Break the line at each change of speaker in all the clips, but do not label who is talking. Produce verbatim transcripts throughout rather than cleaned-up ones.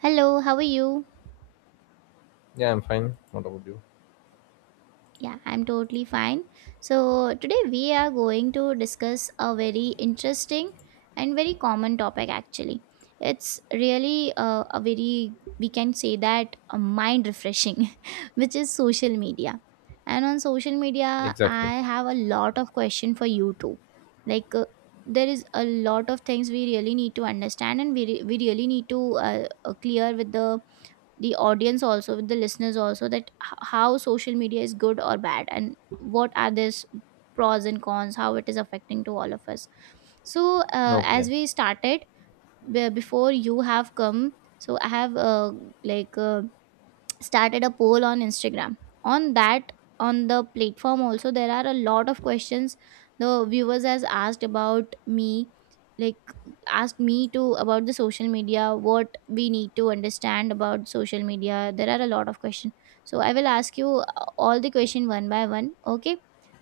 Hello, how are you?
Yeah, I'm fine. What about you?
Yeah, I'm totally fine. So today we are going to discuss a very interesting and very common topic actually. It's really uh, a very, we can say that, a mind refreshing, which is social media. And on social media,
Exactly.
I have a lot of question for you too. Like, uh, there is a lot of things we really need to understand, and we, re- we really need to uh, uh, clear with the the audience, also with the listeners also, that h- how social media is good or bad, and what are this pros and cons, how it is affecting to all of us. So uh, as
Okay.
we started, be- before you have come, so I have, uh, like, uh, started a poll on Instagram. On that, on the platform also, there are a lot of questions. The viewers has asked about me, like asked me to about the social media, what we need to understand about social media. There are a lot of questions. So I will ask you uh, all the question one by one, okay?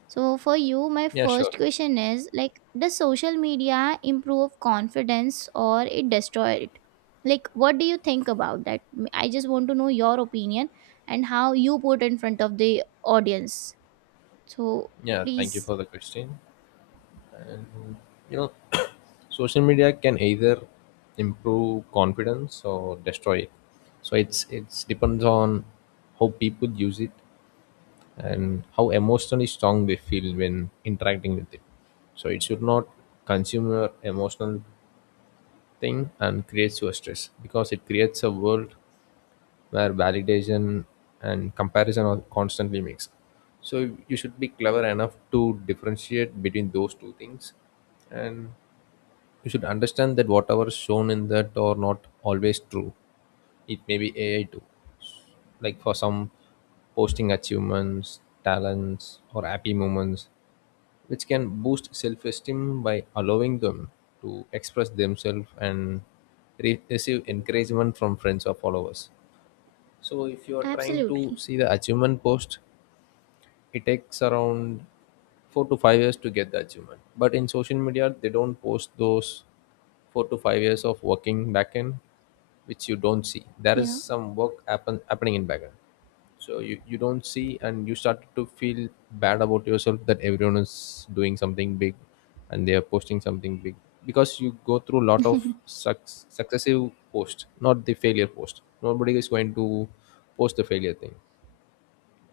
So for you, my
Yeah, sure.
first question is, like, does social media improve confidence or it destroy it? Like, what do you think about that? I just want to know your opinion and how you put in front of the audience. So
Yeah, thank you
please.
for the question. And you know, social media can either improve confidence or destroy it. So it's it's depends on how people use it and how emotionally strong they feel when interacting with it. So it should not consume your emotional thing and creates your stress because it creates a world where validation and comparison are constantly mixed. So you should be clever enough to differentiate between those two things, and you should understand that whatever is shown in that are not always true. It may be A I too, like for some posting achievements, talents, or happy moments, which can boost self-esteem by allowing them to express themselves and re- receive encouragement from friends or followers. So if you are trying to
Absolutely.
see the achievement post, it takes around four to five years to get the achievement. But in social media, they don't post those four to five years of working backend, which you don't see. There is
Yeah.
some work happen, happening in backend. So you, you don't see and you start to feel bad about yourself that everyone is doing something big and they are posting something big, because you go through a lot of suc- successive posts, not the failure post. Nobody is going to post the failure thing,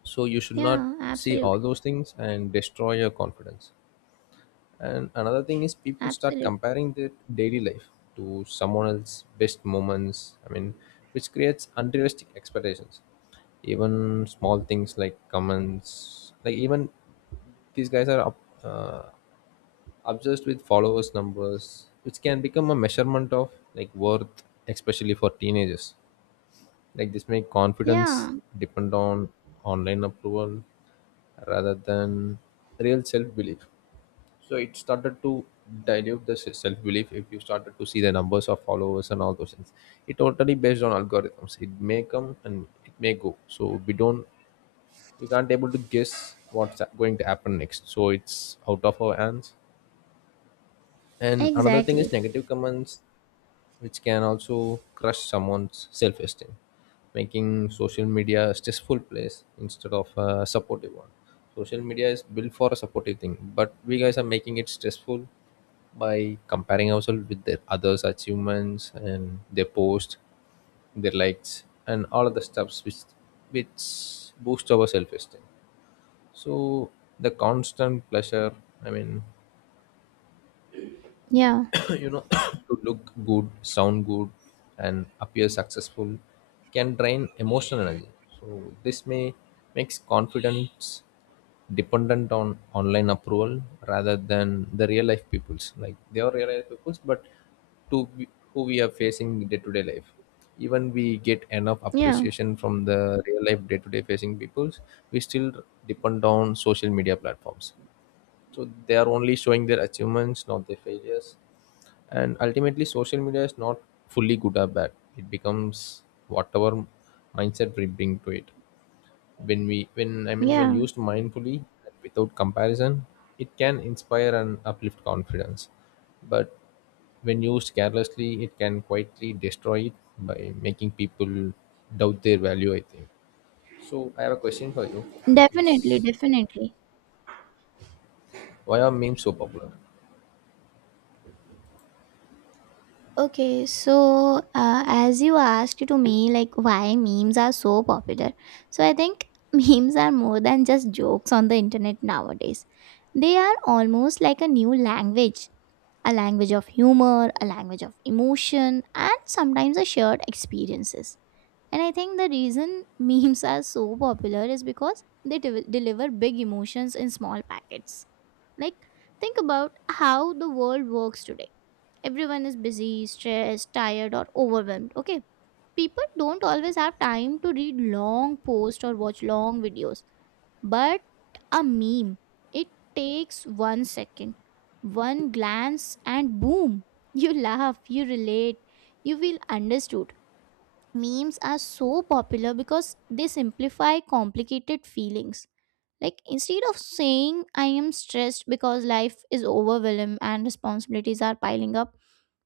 so you should not
Yeah,
see all
absolutely.
those things and destroy your confidence. And another thing is, people start
Absolutely.
comparing their daily life to someone else's best moments, I mean, which creates unrealistic expectations. Even small things like comments, like even these guys are up, uh, obsessed with followers numbers, which can become a measurement of like worth, especially for teenagers. Like this make confidence
Yeah,
depend on online approval rather than real self-belief. So it started to dilute the se- self-belief if you started to see the numbers of followers and all those things. It totally based on algorithms. It may come and it may go, so we don't we can't able to guess what's going to happen next, so it's out of our hands. And another thing is
exactly.
negative comments, which can also crush someone's self-esteem, making social media a stressful place instead of a supportive one. Social media is built for a supportive thing, but we guys are making it stressful by comparing ourselves with the others' achievements and their posts, their likes, and all of the stuffs which which boost our self-esteem. So the constant pleasure, I mean,
Yeah,
you know to look good, sound good, and appear successful can drain emotional energy. So this may makes confidence dependent on online approval rather than the real life peoples, like they are real life peoples, but to be- who we are facing day to day life. Even we get enough
yeah,
appreciation from the real life day to day facing peoples, we still depend on social media platforms. So they are only showing their achievements, not their failures. And ultimately, social media is not fully good or bad. It becomes whatever mindset we bring to it, when we when, I mean, when
yeah.
used mindfully and without comparison, it can inspire and uplift confidence. But when used carelessly, it can quietly destroy it by making people doubt their value, I think. So I have a question for you, which is,
Definitely, definitely.
why are memes so popular?
Okay, so uh, as you asked to me, like, why memes are so popular. So I think memes are more than just jokes on the internet nowadays. They are almost like a new language, a language of humor, a language of emotion, and sometimes a shared experiences. And I think the reason memes are so popular is because they de- deliver big emotions in small packets. Like, think about how the world works today. Everyone is busy, stressed, tired, or overwhelmed. Okay. People don't always have time to read long posts or watch long videos. But a meme, it takes one second, one glance, and boom, you laugh, you relate, you feel understood. Memes are so popular because they simplify complicated feelings. Like, instead of saying I am stressed because life is overwhelmed and responsibilities are piling up,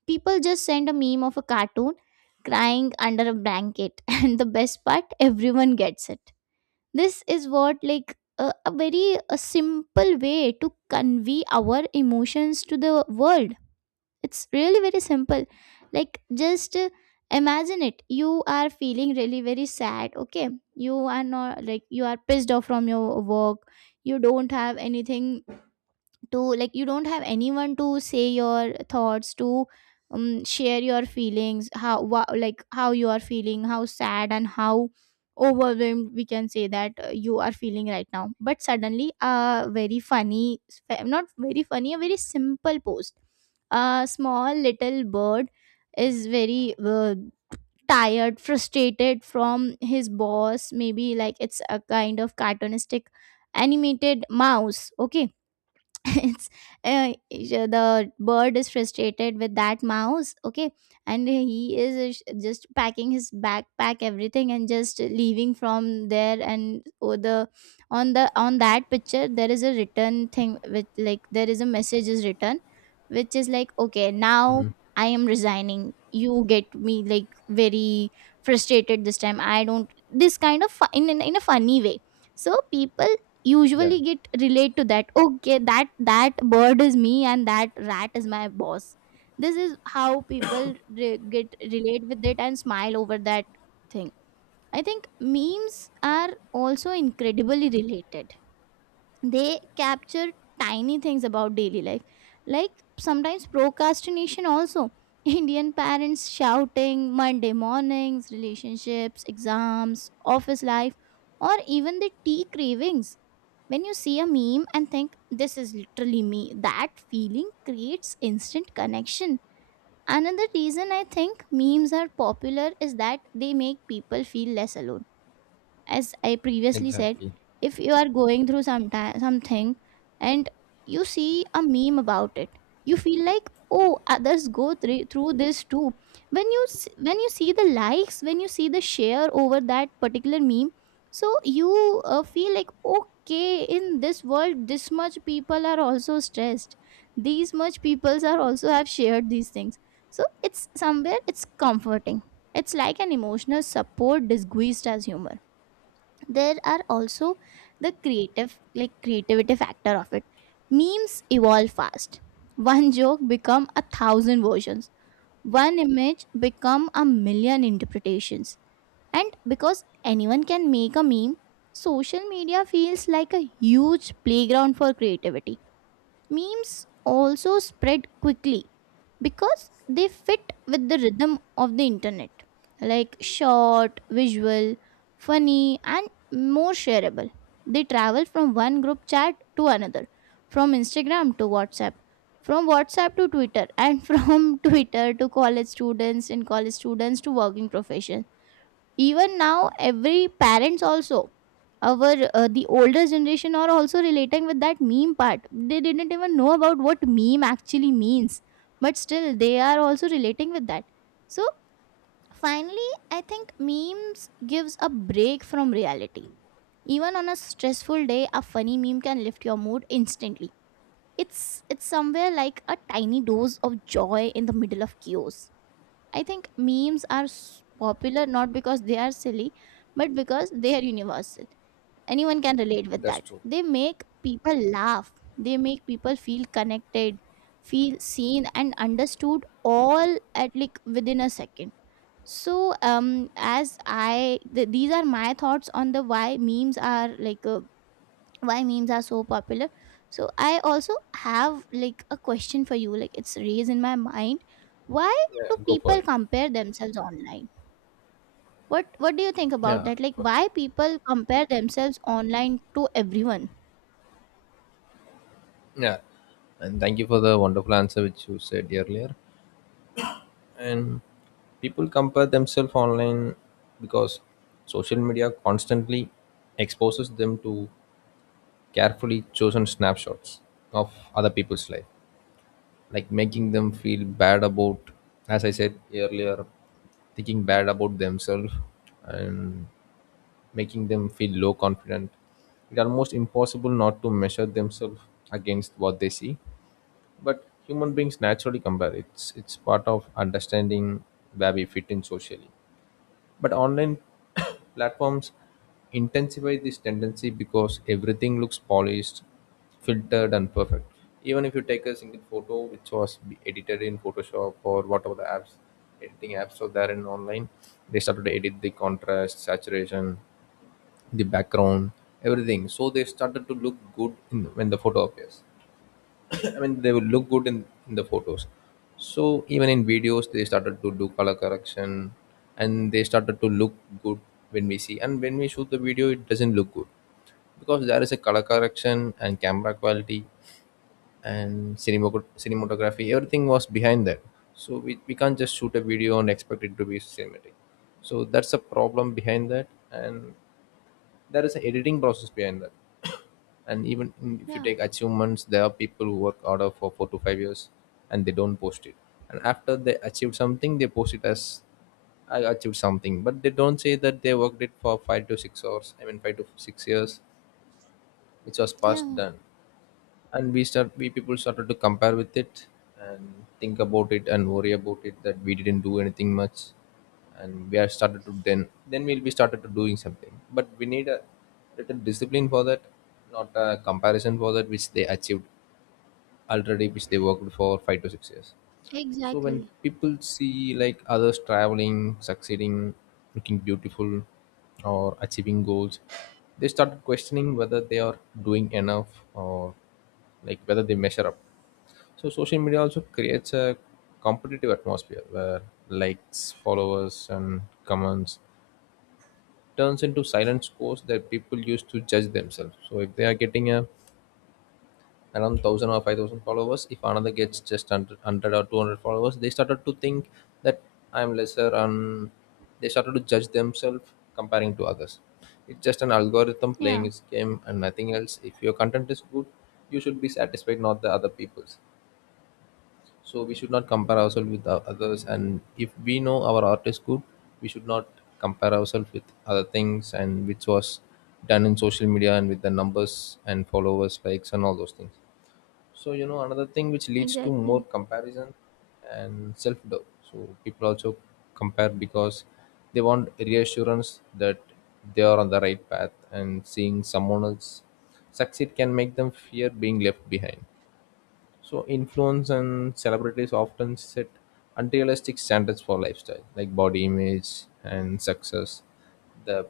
people just send a meme of a cartoon crying under a blanket, and the best part, everyone gets it. This is what, like, a, a very a simple way to convey our emotions to the world. It's really very simple. Like, just uh, imagine it, you are feeling really very sad, okay? You are not, like, you are pissed off from your work, you don't have anything to, like, you don't have anyone to say your thoughts to, um, share your feelings, how wha- like how you are feeling, how sad and how overwhelmed, we can say that, uh, you are feeling right now. But suddenly a very funny, fa- not very funny, a very simple post. A small little bird is very uh, tired, frustrated from his boss, maybe, like, it's a kind of cartoonistic animated mouse, okay? It's uh, the bird is frustrated with that mouse, okay? And he is uh, just packing his backpack, everything, and just leaving from there. And oh, the on the on that picture, there is a written thing with, like, there is a message is written, which is like, okay, now I am resigning, you get me, like, very frustrated this time, I don't, this kind of fu- in, in in a funny way. So people
Yeah.
usually get relate to that, okay, that that bird is me and that rat is my boss. This is how people re- get relate with it and smile over that thing. I think memes are also incredibly related. They capture tiny things about daily life, like sometimes procrastination also, Indian parents shouting, Monday mornings, relationships, exams, office life, or even the tea cravings. When you see a meme and think, this is literally me, that feeling creates instant connection. Another reason I think memes are popular is that they make people feel less alone. As I previously said,
Exactly.
if you are going through some something and you see a meme about it, you feel like, oh, others go thr- through this too. When you s- when you see the likes, when you see the share over that particular meme, so you uh, feel like, okay, in this world, this much people are also stressed. These much peoples are also have shared these things. So it's somewhere it's comforting. It's like an emotional support disguised as humor. There are also the creative, like, creativity factor of it. Memes evolve fast. One joke become a thousand versions, one image become a million interpretations. And because anyone can make a meme, social media feels like a huge playground for creativity. Memes also spread quickly because they fit with the rhythm of the internet, like short, visual, funny, and more shareable. They travel from one group chat to another, from Instagram to WhatsApp, from WhatsApp to Twitter, and from Twitter to college students, and college students to working profession. Even now, every parents also, our uh, the older generation are also relating with that meme part. They didn't even know about what meme actually means, but still they are also relating with that. So finally, I think memes gives a break from reality. Even on a stressful day, a funny meme can lift your mood instantly. It's it's somewhere like a tiny dose of joy in the middle of chaos. I think memes are s- popular not because they are silly, but because they are universal. Anyone can relate with
That's
that.
true.
They make people laugh, they make people feel connected, feel seen, and understood all at, like, within a second. So, um, as I th- these are my thoughts on the, why memes are like uh, why memes are so popular. So I also have, like, a question for you, like, it's raised in my mind, why
Yeah,
do
go for
people
it.
compare themselves online? What what do you think about
Yeah.
that? Like,
for-
why people compare themselves online to everyone?
Yeah, and thank you for the wonderful answer which you said earlier. And people compare themselves online because social media constantly exposes them to carefully chosen snapshots of other people's life, like making them feel bad about, as I said earlier, thinking bad about themselves and making them feel low confident. It's almost impossible not to measure themselves against what they see. But human beings naturally compare. It's it's part of understanding where we fit in socially. But online, platforms intensify this tendency because everything looks polished, filtered, and perfect. Even if you take a single photo which was be- edited in Photoshop or whatever the apps, editing apps are there in online, they started to edit the contrast, saturation, the background, everything. So they started to look good in, when the photo appears. I mean, they will look good in, in the photos. So even in videos, they started to do color correction, and they started to look good when we see. And when we shoot the video, it doesn't look good because there is a color correction and camera quality and cinemato- cinematography. Everything was behind that. So we, we can't just shoot a video and expect it to be cinematic. So that's a problem behind that, and there is an editing process behind that. And even in- if you
Yeah.
take achievements, there are people who work harder for four to five years and they don't post it. And after they achieve something, they post it as I achieved something, but they don't say that they worked it for five to six hours, I mean, five to six years, which was past
Yeah,
done. And we start we people started to compare with it and think about it and worry about it that we didn't do anything much. And we are started to, then then we'll be started to doing something, but we need a little discipline for that, not a comparison for that which they achieved already, which they worked for five to six years. So when
exactly.
people see like others traveling, succeeding, looking beautiful, or achieving goals, they start questioning whether they are doing enough or like whether they measure up. So social media also creates a competitive atmosphere where likes, followers, and comments turns into silent scores that people use to judge themselves. So if they are getting a around one thousand or five thousand followers, if another gets just one hundred or two hundred followers, they started to think that I'm lesser, and they started to judge themselves comparing to others. It's just an algorithm playing
Yeah,
its game and nothing else. If your content is good, you should be satisfied, not the other people's. So we should not compare ourselves with the others, and if we know our art is good, we should not compare ourselves with other things, and which was done in social media and with the numbers and followers, likes, and all those things. So you know another thing which leads to more
exactly.
comparison and self doubt. So people also compare because they want reassurance that they are on the right path, and seeing someone else succeed can make them fear being left behind. So influence and celebrities often set unrealistic standards for lifestyle like body image and success, the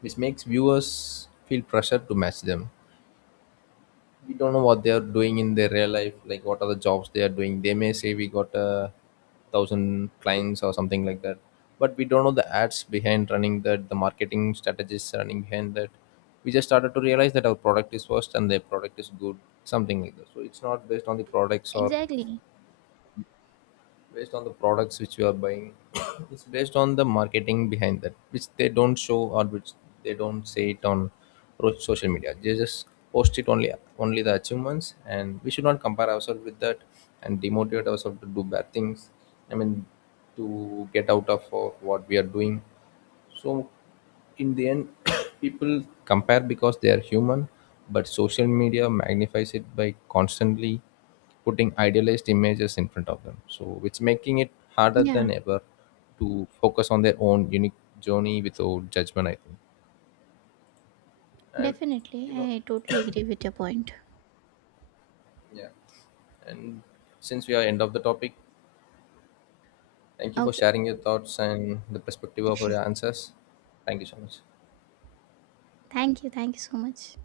which makes viewers feel pressure to match them. We don't know what they are doing in their real life, like what are the jobs they are doing. They may say we got a thousand clients or something like that, but we don't know the ads behind running that, the marketing strategies running behind that. We just started to realize that our product is first and their product is good, something like that. So it's not based on the products or
Exactly.
based on the products which you are buying, it's based on the marketing behind that, which they don't show or which they don't say it on ro- social media. They just post it only only the achievements, and we should not compare ourselves with that and demotivate ourselves to do bad things. I mean, to get out of uh, what we are doing. So in the end, people compare because they are human, but social media magnifies it by constantly putting idealized images in front of them. So which making it harder than
Yeah,
ever to focus on their own unique journey without judgment, I think. And
definitely,
you know,
I totally agree with your point.
yeah. And since we are end of the topic, thank you for
Okay,
sharing your thoughts and the perspective of your answers. Thank you so much.
thank you, thank you so much.